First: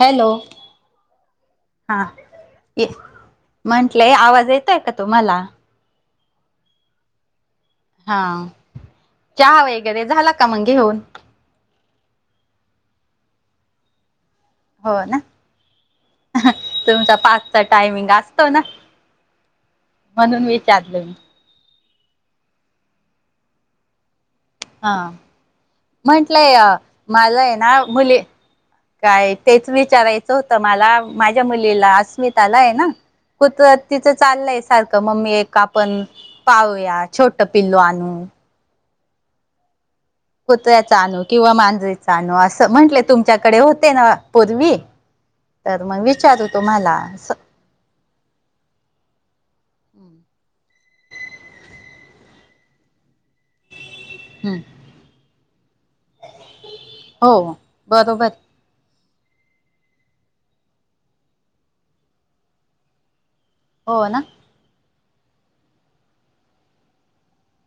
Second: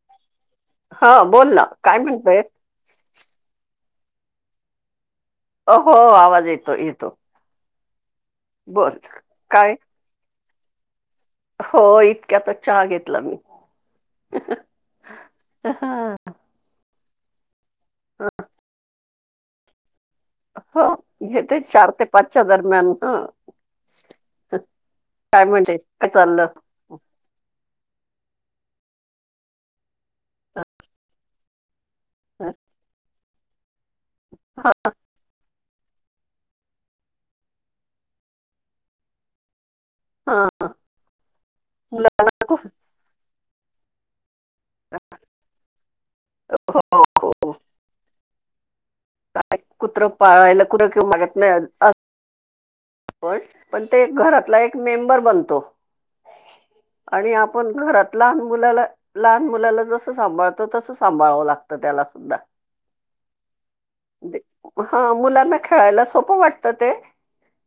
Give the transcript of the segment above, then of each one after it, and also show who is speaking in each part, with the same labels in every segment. Speaker 1: Hello
Speaker 2: हा बोल ना काय
Speaker 1: हां
Speaker 2: म्हणतोय
Speaker 1: ये म्हंटलंय आवाज येतय का तुम्हाला
Speaker 2: अ हो आवाज येतोय येतो
Speaker 1: हा
Speaker 2: बोल
Speaker 1: चहा
Speaker 2: काय
Speaker 1: वगैरे झाला का मग घेऊन
Speaker 2: हो इतक्याचाच चहा घेतला मी
Speaker 1: हो ना
Speaker 2: ह
Speaker 1: तुमचा पाच [unintelligible] टायमिंग असतो ना म्हणून
Speaker 2: हो
Speaker 1: विचारलं मी
Speaker 2: गेतोय चार ते पाचच्या दरम्यान ह
Speaker 1: हा
Speaker 2: काय म्हणते काय चालं
Speaker 1: माझा आहे ना मुले काय तेच विचारायचं होतं मला माझ्या मुलीला अस स्मिताला आहे ना कु तिचं चाललय सारखं मग मी [unintelligible] पण पाहूया छोट पिल्लू आणून
Speaker 2: हा
Speaker 1: कुत्र्याचा आणनू किंवा
Speaker 2: मुलं-
Speaker 1: मांजरीचा आणू असं म्हंटले तुमच्याकडे होते ना पूर्वी तर मग विचारू तुम्हाला अस
Speaker 2: काय कुत्रं
Speaker 1: हम्म.
Speaker 2: पाळायला कुत्र [unintelligible] कि मागत नाही पण पण ते घरातला एक मेंबर बनतो आणि
Speaker 1: हो
Speaker 2: आपण घरात
Speaker 1: बरोबर
Speaker 2: लहान मुलाला लहान मुलाला जसं सांभाळतं तसं सांभाळवं लागतं त्याला सुद्धा
Speaker 1: हो ना
Speaker 2: हो मुलांना खेळायला सोपं वाटतं ते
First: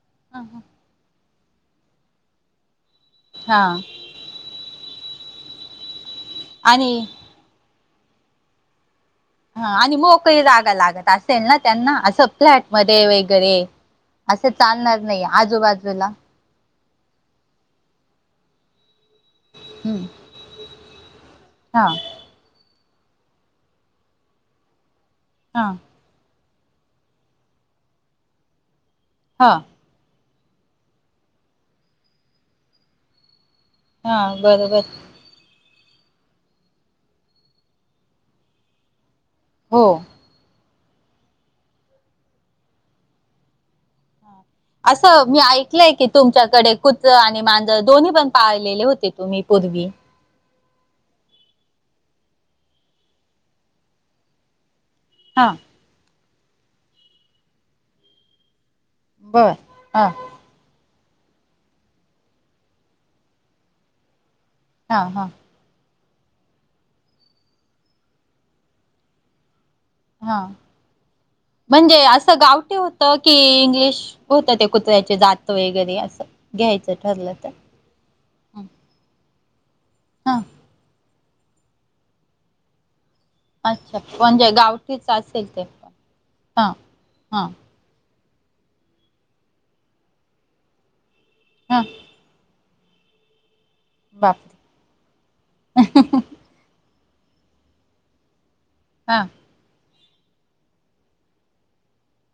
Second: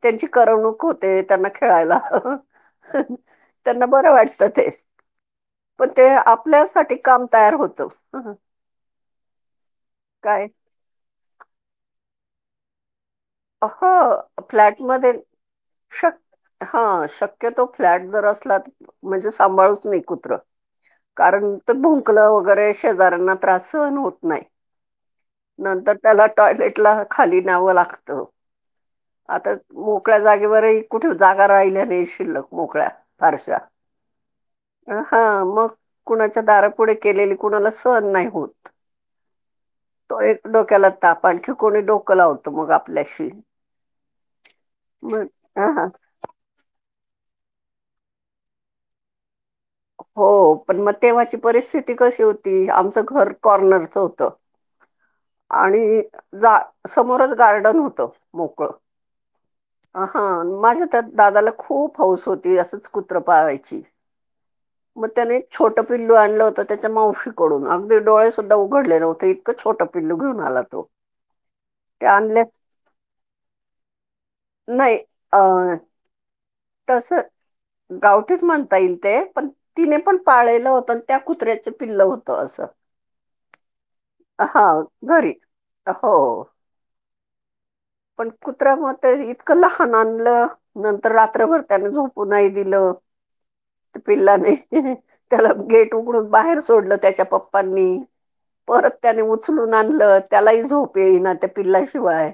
Speaker 2: त्यांची करवणूक होते त्यांना खेळायला
Speaker 1: हा
Speaker 2: त्यांना बर वाटत ते पण ते
Speaker 1: आणि
Speaker 2: आपल्यासाठी काम तयार होतो.
Speaker 1: हा आणि मोकळही जागा लागत असेल ना त्यांना असं. फ्लॅट मध्ये वगैरे
Speaker 2: हो
Speaker 1: असं चालणार
Speaker 2: फ्लॅटमध्ये
Speaker 1: नाही आजूबाजूला
Speaker 2: शक हा शक्यतो फ्लॅट जर असलात म्हणजे सांभाळूच नाही
Speaker 1: हम्म.
Speaker 2: कुत्र कारण ते
Speaker 1: हा
Speaker 2: भुंकलं वगैरे शेजऱ्यांना त्रास सहन होत नाही
Speaker 1: हा
Speaker 2: नंतर त्याला टॉयलेटला खाली न्यावं लाग त
Speaker 1: हा
Speaker 2: आता मोकळ्या जागेवरही कुठे जागा राहिल्या नाही शिल्लक मोकळ्या फारश्या
Speaker 1: हा बरोबर.
Speaker 2: हा मग कुणाच्या दारापुढे केलेली कुणाला सहण नाही होत
Speaker 1: हो.
Speaker 2: तो एक डोक्याला ताप आणखी कोणी डोक लावत मग आपल्याशी
Speaker 1: असं
Speaker 2: मग
Speaker 1: मी
Speaker 2: हा
Speaker 1: ऐकलंय की? तुमच्याकडे कुत्र आणि मांजळ दोन्ही पण पाळलेले होते तुम्ही पूर्वी.
Speaker 2: हो पण मग तेव्हाची परिस्थिती कशी होती आमचं घर कॉर्नरचं होत.
Speaker 1: हा
Speaker 2: आणि जा समोरच गार्डन होत मोकळं हा माझ्या त्या दादाला खूप हौस होती असच कुत्र पाळायची
Speaker 1: हा
Speaker 2: मग
Speaker 1: हा
Speaker 2: त्याने छोटं पिल्लू आणलं होतं त्याच्या मावशीकडून अगदी डोळे सुद्धा उघडले नव्हते इतकं छोट
Speaker 1: हा म्हणजे
Speaker 2: ते
Speaker 1: असं
Speaker 2: आणले
Speaker 1: गावटी होत. की इंग्लिश होतं ते
Speaker 2: नाही
Speaker 1: कुत्र्याचे
Speaker 2: अ
Speaker 1: जात वगैरे असं घ्यायचं
Speaker 2: तसं
Speaker 1: ठरलं तर.
Speaker 2: गावठीच म्हणता येईल ते पण तिने पण
Speaker 1: हा
Speaker 2: पाळलं होत. त्या कुत्र्याच पिल्ल होतं असं.
Speaker 1: अच्छा म्हणजे
Speaker 2: हा
Speaker 1: गावठीच
Speaker 2: घरी
Speaker 1: असेल ते पण
Speaker 2: हो
Speaker 1: हा हा.
Speaker 2: पण कुत्र्या म ते इतकं लहान आणलं नंतर रात्रभर
Speaker 1: हा
Speaker 2: त्याने झोप पु नाही दिल ते पिल्लाने
Speaker 1: बापरे
Speaker 2: त्याला गेट उघडून बाहेर सोडलं त्याच्या पप्पांनी परत
Speaker 1: हा
Speaker 2: त्याने उचलून आणलं त्यालाही झोप येई ना त्या पिल्ल्याशिवाय.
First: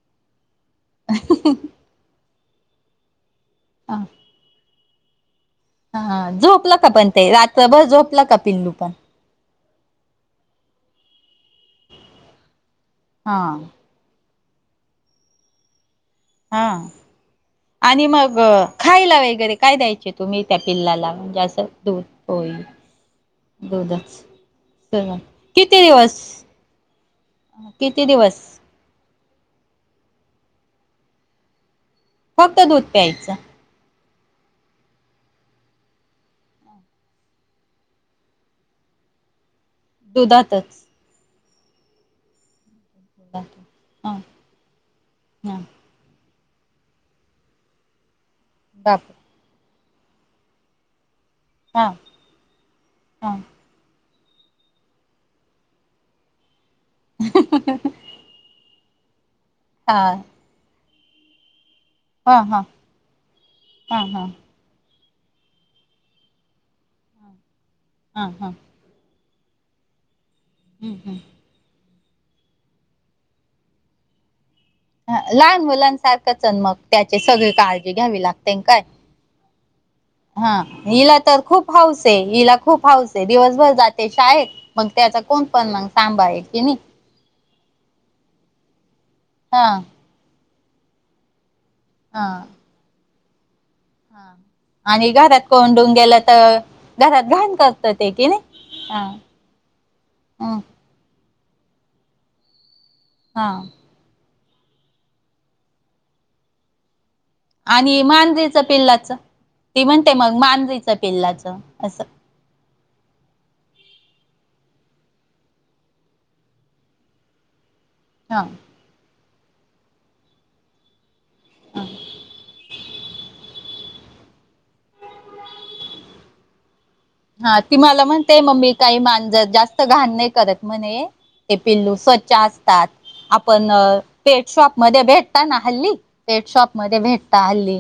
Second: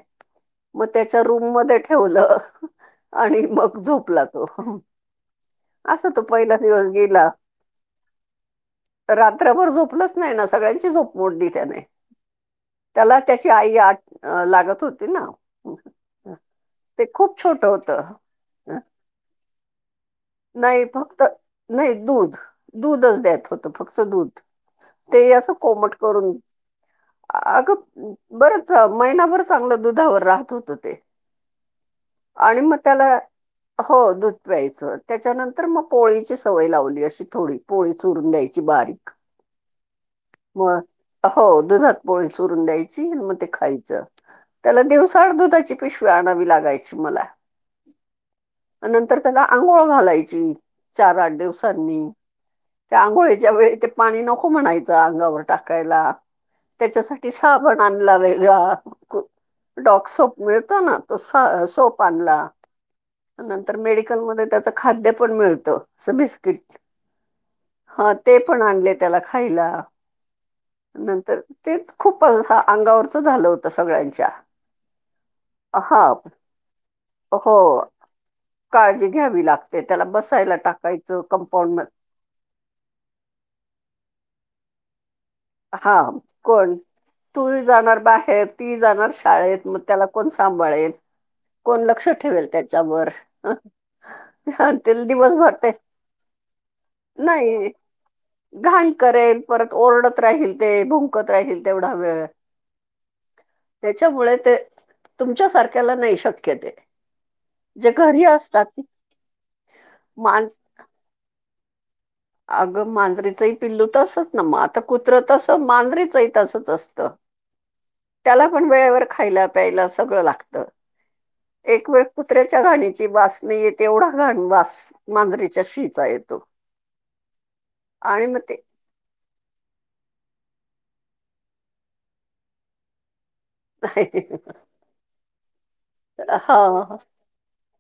Speaker 2: मग त्याच्या रूम मध्ये ठेवलं आणि मग
Speaker 1: हा
Speaker 2: झोपला तो असा
Speaker 1: हा
Speaker 2: तो पहिला
Speaker 1: झोपलं
Speaker 2: दिवस
Speaker 1: का पण
Speaker 2: गेला
Speaker 1: ते रात्रभर झोपलं का पिल्लू पण?
Speaker 2: रात्रभर झोपलंच नाही ना सगळ्यांची झोप मोडली त्याने त्याला
Speaker 1: हा
Speaker 2: त्याची आई आ अ लागत होती ना.
Speaker 1: हा
Speaker 2: ते खूप छोटं
Speaker 1: आणि
Speaker 2: होतं.
Speaker 1: मग खायला वगैरे काय द्यायचे? तुम्ही त्या
Speaker 2: नाही
Speaker 1: पिल्लाला
Speaker 2: फक्त
Speaker 1: म्हणजे असं
Speaker 2: नाही दूध,
Speaker 1: होई
Speaker 2: दूधच द्याेत होत फक्त
Speaker 1: दूधच
Speaker 2: दूध
Speaker 1: सर्व
Speaker 2: ते असं
Speaker 1: किती
Speaker 2: कोमट
Speaker 1: दिवस
Speaker 2: करून
Speaker 1: किती
Speaker 2: अगं
Speaker 1: दिवस
Speaker 2: बर महिनाभर चांगलं दुधावर राहत होत ते
Speaker 1: फक्त
Speaker 2: आणि मग
Speaker 1: दूध
Speaker 2: त्याला
Speaker 1: प्यायचं
Speaker 2: हो दूध प्यायचं त्याच्यानंतर मग पोळीची सवय लावली अशी थोडी पोळी चुरून द्यायची बारीक
Speaker 1: ह [inaudible]
Speaker 2: मग हो दुधात पोळी चुरून द्यायची मग
Speaker 1: हां
Speaker 2: ते खायचं. त्याला दिवसा आळ
Speaker 1: हां
Speaker 2: दुधाची पिशवी आणावी लागायची मला
Speaker 1: बापरे
Speaker 2: नंतर त्याला आंघोळ घालायची चार आठ
Speaker 1: हां
Speaker 2: दिवसांनी त्या
Speaker 1: हां
Speaker 2: आंघोळच्या वेळी ते पाणी नको म्हणायच अंगावर टाकायला त्याच्यासाठी साबण लावायचा डॉक
Speaker 1: हां
Speaker 2: सोप मिळत ना त सोप
Speaker 1: हां हां
Speaker 2: आणला
Speaker 1: हां हां
Speaker 2: मेडिकल त्याच खाद्य पण मिळत अस बिस्किट ह
Speaker 1: हां
Speaker 2: ते
Speaker 1: हां
Speaker 2: पण आणले. त्याला खायला
Speaker 1: हं हं
Speaker 2: नंतर तेच खूप अंगावरच झालं होतं सगळ्यांच्या.
Speaker 1: लहान
Speaker 2: हा
Speaker 1: मुलांसारखं चण मग त्याची सगळी
Speaker 2: हो
Speaker 1: काळजी घ्यावी लागते का
Speaker 2: काळजी घ्यावी लागते. त्याला
Speaker 1: हा
Speaker 2: बसायला
Speaker 1: हिला
Speaker 2: टाकायचं
Speaker 1: तर खूप
Speaker 2: कंपाऊंड मध्ये.
Speaker 1: हाऊस. हिला खूप हाऊस आहे, दिवसभर जाते शाळेत मग त्याचा कोण पण मग,
Speaker 2: हा
Speaker 1: सांभाळ आहे की
Speaker 2: कोण
Speaker 1: नाही.
Speaker 2: तू जाणार बाहेर ती जाणार
Speaker 1: हा
Speaker 2: शाळेत मग, त्याला कोण सांभाळेल. कोण लक्ष
Speaker 1: हा
Speaker 2: ठेवेल त्याच्यावर?
Speaker 1: हा
Speaker 2: ते
Speaker 1: आणि घरात
Speaker 2: दिवसभर ते
Speaker 1: कोंडून गेलं तर, घरात घाण
Speaker 2: नाही
Speaker 1: करत ते कि नाही.
Speaker 2: घाण करेल परत ओरडत राहील,
Speaker 1: हा
Speaker 2: ते भुंकत राहील तेवढा वेळ.
Speaker 1: हा.
Speaker 2: त्याच्यामुळे ते तुमच्या सारख्याला नाही शक्य ते. जे
Speaker 1: आणि
Speaker 2: घरी
Speaker 1: मांजरीचं
Speaker 2: असतात
Speaker 1: पिल्लाच ते म्हणते मग
Speaker 2: मां
Speaker 1: मांजरीच पिल्लाचं असं.
Speaker 2: अगं मांजरीचही पिल्लू तसच ना, मग आता कुत्र तस मांजरीचही तसच असत.
Speaker 1: [inaudible]
Speaker 2: त्याला पण वेळेवर खायला प्यायला सगळं लागतं. एक वेळ कुत्र्याच्या घाणीची वास नाही येत तेवढा घाणवास मांजरेच्या शी चा येतो.
Speaker 1: हा, ती मला
Speaker 2: आणि
Speaker 1: म्हणते
Speaker 2: मग ते
Speaker 1: मम्मी काही मांजर जास्त घाण नाही करत, म्हणे ते पिल्लू स्वच्छ असतात. आपण पेट शॉप मध्ये भेटता ना, हल्ली. पेट शॉप
Speaker 2: हा
Speaker 1: मध्ये भेटता हल्ली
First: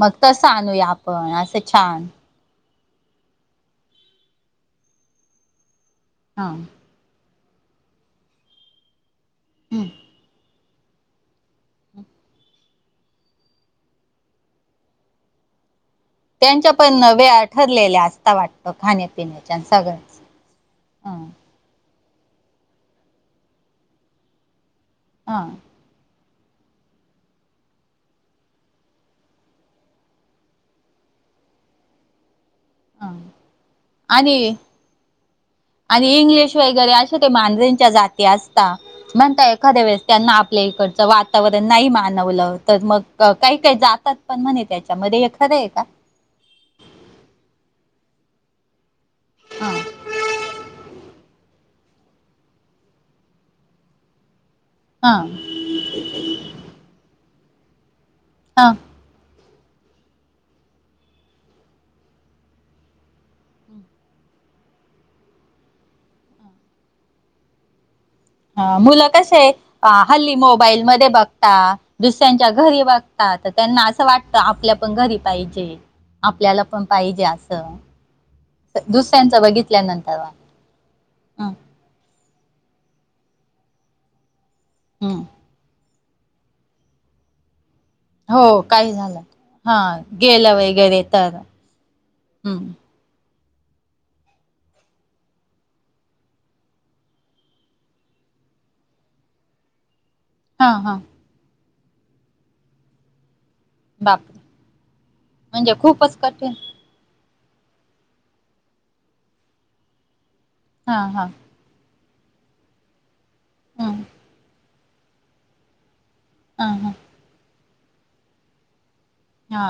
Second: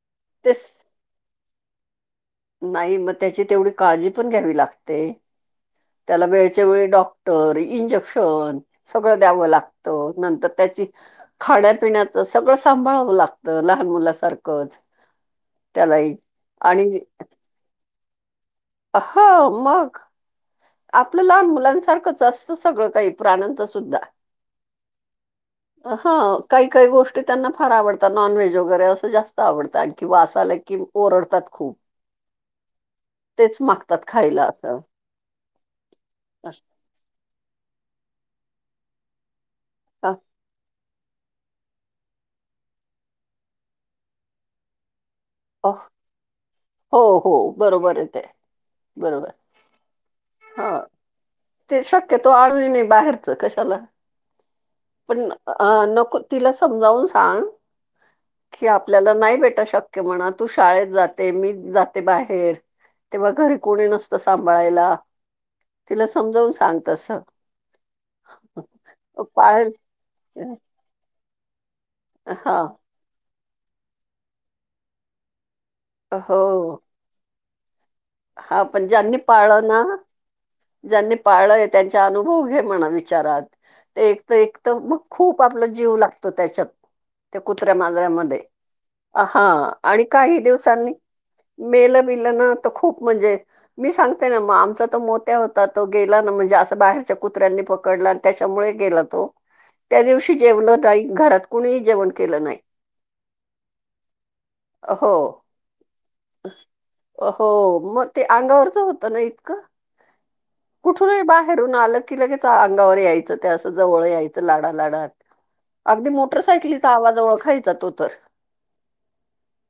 Speaker 1: मग, तसं
Speaker 2: तेच
Speaker 1: आणूया आपण असं छान.
Speaker 2: नाही, मग त्याची तेवढी काळजी पण घ्यावी लागते त्याला
Speaker 1: हा
Speaker 2: वेळच्या वेळी डॉ इंजेक्शन सगळं द्यावं लागत नंतर त्याची खाण्या पिण्याचं सगळं सांभाळावं लागतं लहान मुला सारखंच. त्याला
Speaker 1: त्यांच्या पण वेळा ठरलेल्या असता वाटत.
Speaker 2: ह मग आपलं
Speaker 1: ह
Speaker 2: लहान मुलांसारखंच असत. अस सगळं काही प्राण्यांच सुध्दा.
Speaker 1: हा.
Speaker 2: हा काही काही गोष्टी त्यांना फार आवडतात, नॉनव्हेज वगैरे असं जास्त आवडतं आगदी वास आला की ओरडतात खूप.
Speaker 1: ह
Speaker 2: तेच मागतात खायला
Speaker 1: आणि
Speaker 2: असं.
Speaker 1: आणि इंग्लिश वगैरे, अशे ते मांजरीच्या जाती असता म्हणता एखाद्या वेळेस
Speaker 2: अ,
Speaker 1: त्यांना आपल्या इकडचं वात वातावरण नाही मानवलं तर, मग काही काही जातात पण म्हणे त्याच्यामध्ये खरं आहे का
Speaker 2: हो, हो बरोबर आहे ते, बरोबर.
Speaker 1: हां.
Speaker 2: हा. ते शक्यतो आळवि नाही बाहेरच कशाला,
Speaker 1: हा
Speaker 2: पण. अ नको तिला समजावून सांग की
Speaker 1: हा
Speaker 2: आप आपल्याला नाही भेटा शक्य म्हणा, तू शाळेत जाते मी जाते बाहेर. तेव्हा घरी कोणी नसत सांभाळायला तिला. समजावून सांग तसं.
Speaker 1: अ मुलं कस आहे
Speaker 2: पाळेल
Speaker 1: अ हल्ली मोबाईल मध्ये बघता, दुसऱ्यांच्या
Speaker 2: हा
Speaker 1: घरी बघ त्यांना असं वाटत आपल्या पण घरी पाहिजे,
Speaker 2: हो
Speaker 1: आपल्याला पण पाहिजे असं,
Speaker 2: हा पण ज्यांनी
Speaker 1: दुसऱ्यांचं
Speaker 2: पाळलं ना
Speaker 1: बघितल्यानंतर.
Speaker 2: ज्यांनी
Speaker 1: हं,
Speaker 2: पाळलंय त्यांचा अनुभव घे म्हणा विचारात, ते एक तर एक तर मग खूप
Speaker 1: हं.
Speaker 2: खूप आपला जीव लागतो त्याच्यात. त्या कुत्र्या मजरामध्ये
Speaker 1: हो काही झालं
Speaker 2: हा आणि काही
Speaker 1: गेलं
Speaker 2: दिवसांनी.
Speaker 1: वगैरे तर
Speaker 2: मेल बिल ना
Speaker 1: हं,
Speaker 2: तर खूप म्हणजे. मी सांगते ना मग, आमचा तो मोत्या होता, तो गेला ना म्हणजे असं बाहेरच्या कुत्र्यांनी पकडला. त्याच्यामुळे गेला तो.
Speaker 1: ह [unintelligible]
Speaker 2: त्या दिवशी जेवण नाहीई घरात कुणीही जेवण केलं नाही.
Speaker 1: बापरे
Speaker 2: अ अो.
Speaker 1: म्हणजे खूपच कठीण
Speaker 2: मग ते अंगावरच होत ना इतकं
Speaker 1: हा
Speaker 2: कुठून
Speaker 1: हा
Speaker 2: बाहेर. हरून आलं की लगेच अंगावर यायचं त्या असं
Speaker 1: हम्म
Speaker 2: जवळ यायचं लाडा लाडात. अगदी
Speaker 1: हा
Speaker 2: मोटरसायकलीचा
Speaker 1: हा
Speaker 2: आवाज ओळखायचा तो तर.
Speaker 1: हा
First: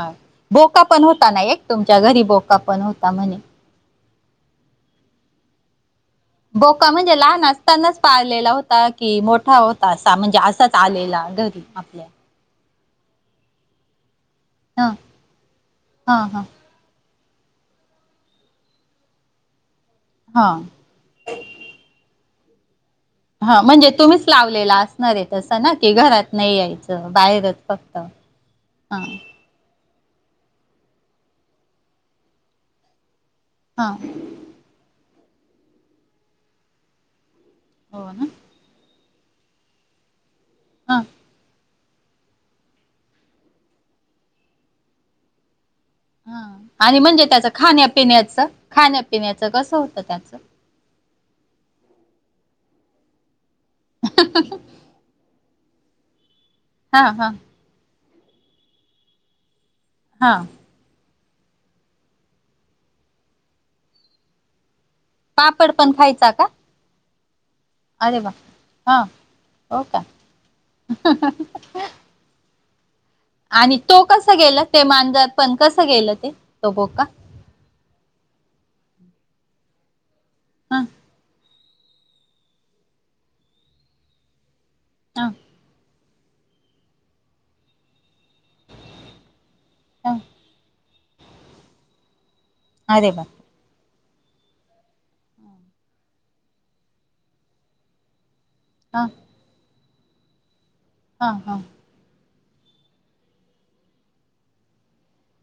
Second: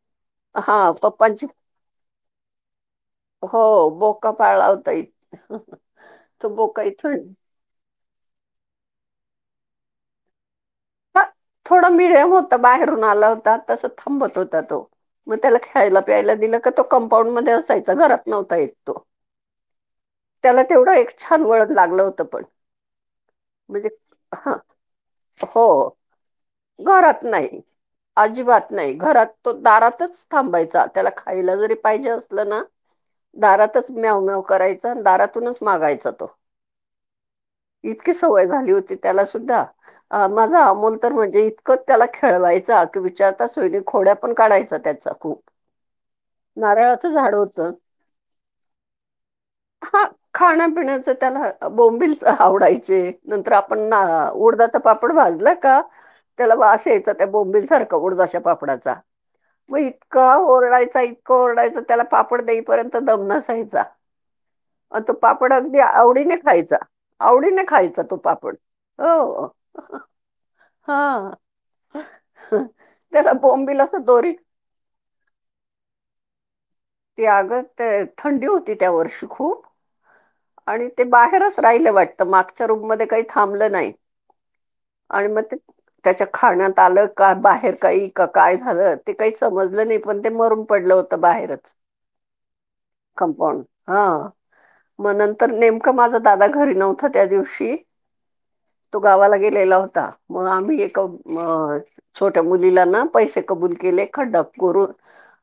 Speaker 2: हा
Speaker 1: बोका पण होता ना
Speaker 2: पप्पांची
Speaker 1: एक तुमच्या घरी बोका पण होता म्हणे.
Speaker 2: हो बोका पालावता इ.
Speaker 1: बोका म्हणजे लहान असतानाच पाळलेला होता की मोठा होता असा म्हणजे असा.
Speaker 2: थोडं मिडियम होत बाहेरून आला होता तसं थांबत होत.
Speaker 1: ह
Speaker 2: मग त्याला ख्यायला
Speaker 1: हा
Speaker 2: प्यायला
Speaker 1: हा
Speaker 2: दि. क म असय घात न्ह य
Speaker 1: हा
Speaker 2: त्याव. छान वळत लागलं होतं पण.
Speaker 1: हा म्हणजे तुम्हीच लावलेला. नाही रे तसं
Speaker 2: हो
Speaker 1: ना कि घरात नाही यायचं
Speaker 2: घरात
Speaker 1: बाहेरच
Speaker 2: नाही
Speaker 1: फक्त
Speaker 2: अजिबात नाही
Speaker 1: हा.
Speaker 2: घरात तो दारातच थांबायचा त्याला खायला जरी पाहिजे असलं ना.
Speaker 1: हा
Speaker 2: दारातच म्यावमेव करायचा आणि दारातूनच मागायचा तो.
Speaker 1: हो
Speaker 2: इतकी
Speaker 1: ना
Speaker 2: सवय झाली होती त्याला सुद्धा माझा अमोल
Speaker 1: हा
Speaker 2: तर म्हणजे इ. क त्याला खेळवायचा की विचारता सोईन खोड्या पण काढायचा त्याचा खूप.
Speaker 1: हा आणि
Speaker 2: नारळाचं
Speaker 1: म्हणजे
Speaker 2: झाड
Speaker 1: त्याच
Speaker 2: होतं.
Speaker 1: खाण्यापिण्याच खाण्यापिण्याचं कस होतं त्याच.
Speaker 2: खाण्यापिण्याच त्याला बोंबिलच आवडायचे नंतर आपणर उडदाचं. वाजलं का त्याला वास
Speaker 1: हा
Speaker 2: यायच त्या
Speaker 1: हा
Speaker 2: बोंबल सारख उडाशा पापडाचा. का
Speaker 1: हा
Speaker 2: ओरडायचा इतकं ओरडायच त्याला पापड देईपर्यंत दम नसाायचा. अ तो.
Speaker 1: पापड पण खायचा का अरे वा हा हो का हंहंह.
Speaker 2: हा.
Speaker 1: आणि तो कस गेलं ते माांजर पण कसं गेलं ते तो बो का.
Speaker 2: ती आगत थंडी होती त्या वर्षी खूप.
Speaker 1: हा
Speaker 2: आणि ते बाहेरच राहिलं वाटतं मागच्या रूममध्येध्ये काही थांबलं नाही.
Speaker 1: हा
Speaker 2: आणि मग त्याच्या खाण्यात आलं का बाहेर काही. का काय झालं ते काही समजलं नाही
Speaker 1: हा
Speaker 2: पण ते मरून पडलं होत बाहेरच.
Speaker 1: अरे वा
Speaker 2: कमपंड हा. मं नंतर नेमकं माझा दादा घरी नव्हता त्या दिवशी. तो
Speaker 1: हा
Speaker 2: गावाला गेलेला होता मग आम्ही एक अ.
Speaker 1: हा हा
Speaker 2: छोट्या मुलीला ना पैसे कबूल केले खड्डप करून.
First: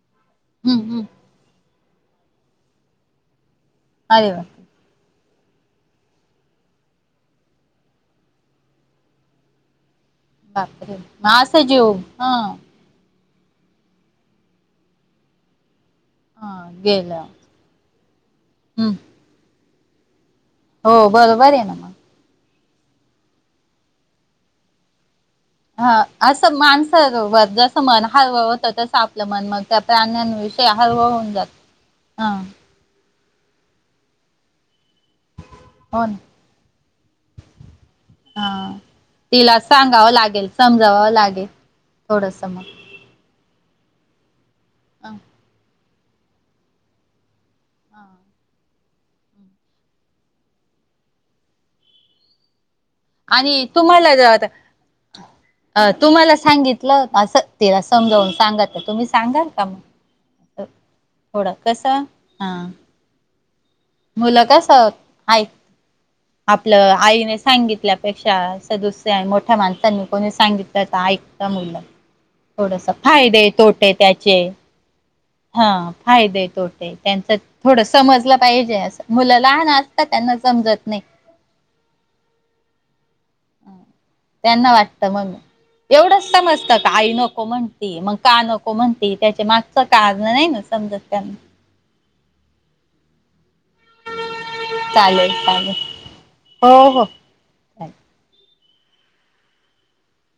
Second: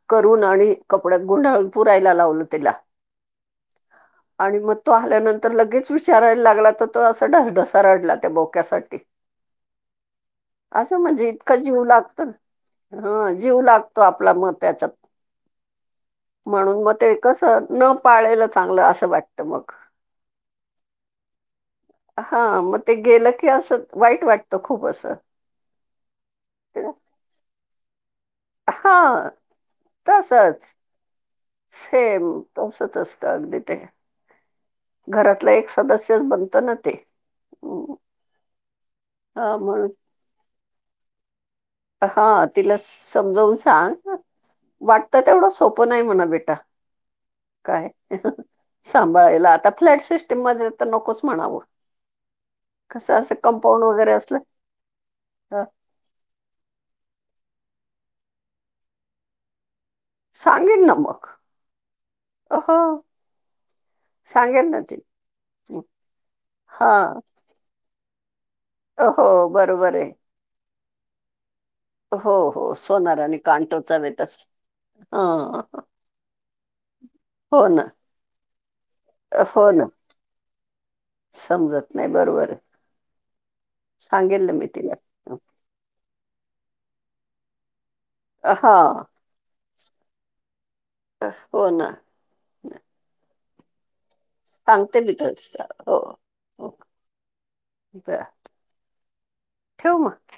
Speaker 2: करून आणि
Speaker 1: हम्म हम्म
Speaker 2: कपड्यात गुंडाळून पुरायला लावलं त्याला.
Speaker 1: अ.
Speaker 2: आणि मग तो आल्यानंतर लगेच विचारयला लागला तर तो असं डसढसा रडला त्या बोक्यासाठीठी.
Speaker 1: बापरे मा अस
Speaker 2: इतका जीव
Speaker 1: जेव
Speaker 2: लागतो ना.
Speaker 1: हा.
Speaker 2: हा जीव लागतो आपला म त्याच्यात
Speaker 1: हा
Speaker 2: म्हणून मग ते
Speaker 1: गेलं
Speaker 2: कसं न पाळेलं चांगलं
Speaker 1: हम्म
Speaker 2: असं वाटत मग.
Speaker 1: हो बरं बर आहे ना मग.
Speaker 2: हा मग ते गेलं की असं वाईट वाटतं खूप असं.
Speaker 1: हा असं
Speaker 2: ते-
Speaker 1: माणसारोबर जसं मन हळव. तस आपलं
Speaker 2: हा
Speaker 1: मन मग त्या
Speaker 2: तसच
Speaker 1: प्राण्यांविषय हळव होऊन जात.
Speaker 2: सेम
Speaker 1: हा
Speaker 2: तसच असत अगदी ते घरातलं एक.
Speaker 1: हो ना
Speaker 2: सदस्यच बनत ना ते हा म्हणून.
Speaker 1: हो लागेल. समजावावं लागेल.
Speaker 2: हा
Speaker 1: थोडस मग
Speaker 2: तिला. समजाऊन सांग
Speaker 1: हां,
Speaker 2: वाटत तेवढं सोप. प नाही म्हणा बेटा काय.
Speaker 1: हां.
Speaker 2: सांभाळायला आता फ्लॅट सिस्टीम मध्ये तर नकोच म्हणावं. कसं असं
Speaker 1: आणि
Speaker 2: कंपाउंड वगैरे
Speaker 1: तुम्हाला ज
Speaker 2: असलं ह.
Speaker 1: अ तुम्हाला सांगितलं स्यला समजावून सांगा तुम्ही सांगाल का मग
Speaker 2: सांगेन ना मग
Speaker 1: थोडा कसा हा.
Speaker 2: हो
Speaker 1: मुलं कस
Speaker 2: सांगेन ना ती
Speaker 1: ऐक
Speaker 2: हा
Speaker 1: आपलं आईने सांगितल्यापेक्षा दुसऱ्या
Speaker 2: हो
Speaker 1: मोठ्या
Speaker 2: बरोबर
Speaker 1: माणसांनी
Speaker 2: आहे.
Speaker 1: कोणी सांगितलं तर ऐकत मुलं.
Speaker 2: हो हो
Speaker 1: थोडस
Speaker 2: सोनार आणि
Speaker 1: फायदे तोटे
Speaker 2: कांटोचा वेतच
Speaker 1: त्याचे
Speaker 2: ह
Speaker 1: हा. फायदे तोटे त्यांच
Speaker 2: हो ना
Speaker 1: थोडं समजलं पाहिजे. मुलं लहान
Speaker 2: हो ना
Speaker 1: असत त्यांना समजत नाही.
Speaker 2: समजत सांगेललं मी तिला
Speaker 1: वाटत मण एवढंच समजत का आई नको म्हणती मग का नको
Speaker 2: हा
Speaker 1: म्हणते त्याचे मागच कालं नाही ना समजत त्याना
Speaker 2: हो ना. सांगते मी
Speaker 1: चालेल
Speaker 2: तरस
Speaker 1: चालेल
Speaker 2: हो हो.
Speaker 1: चालेल
Speaker 2: द ठेऊ म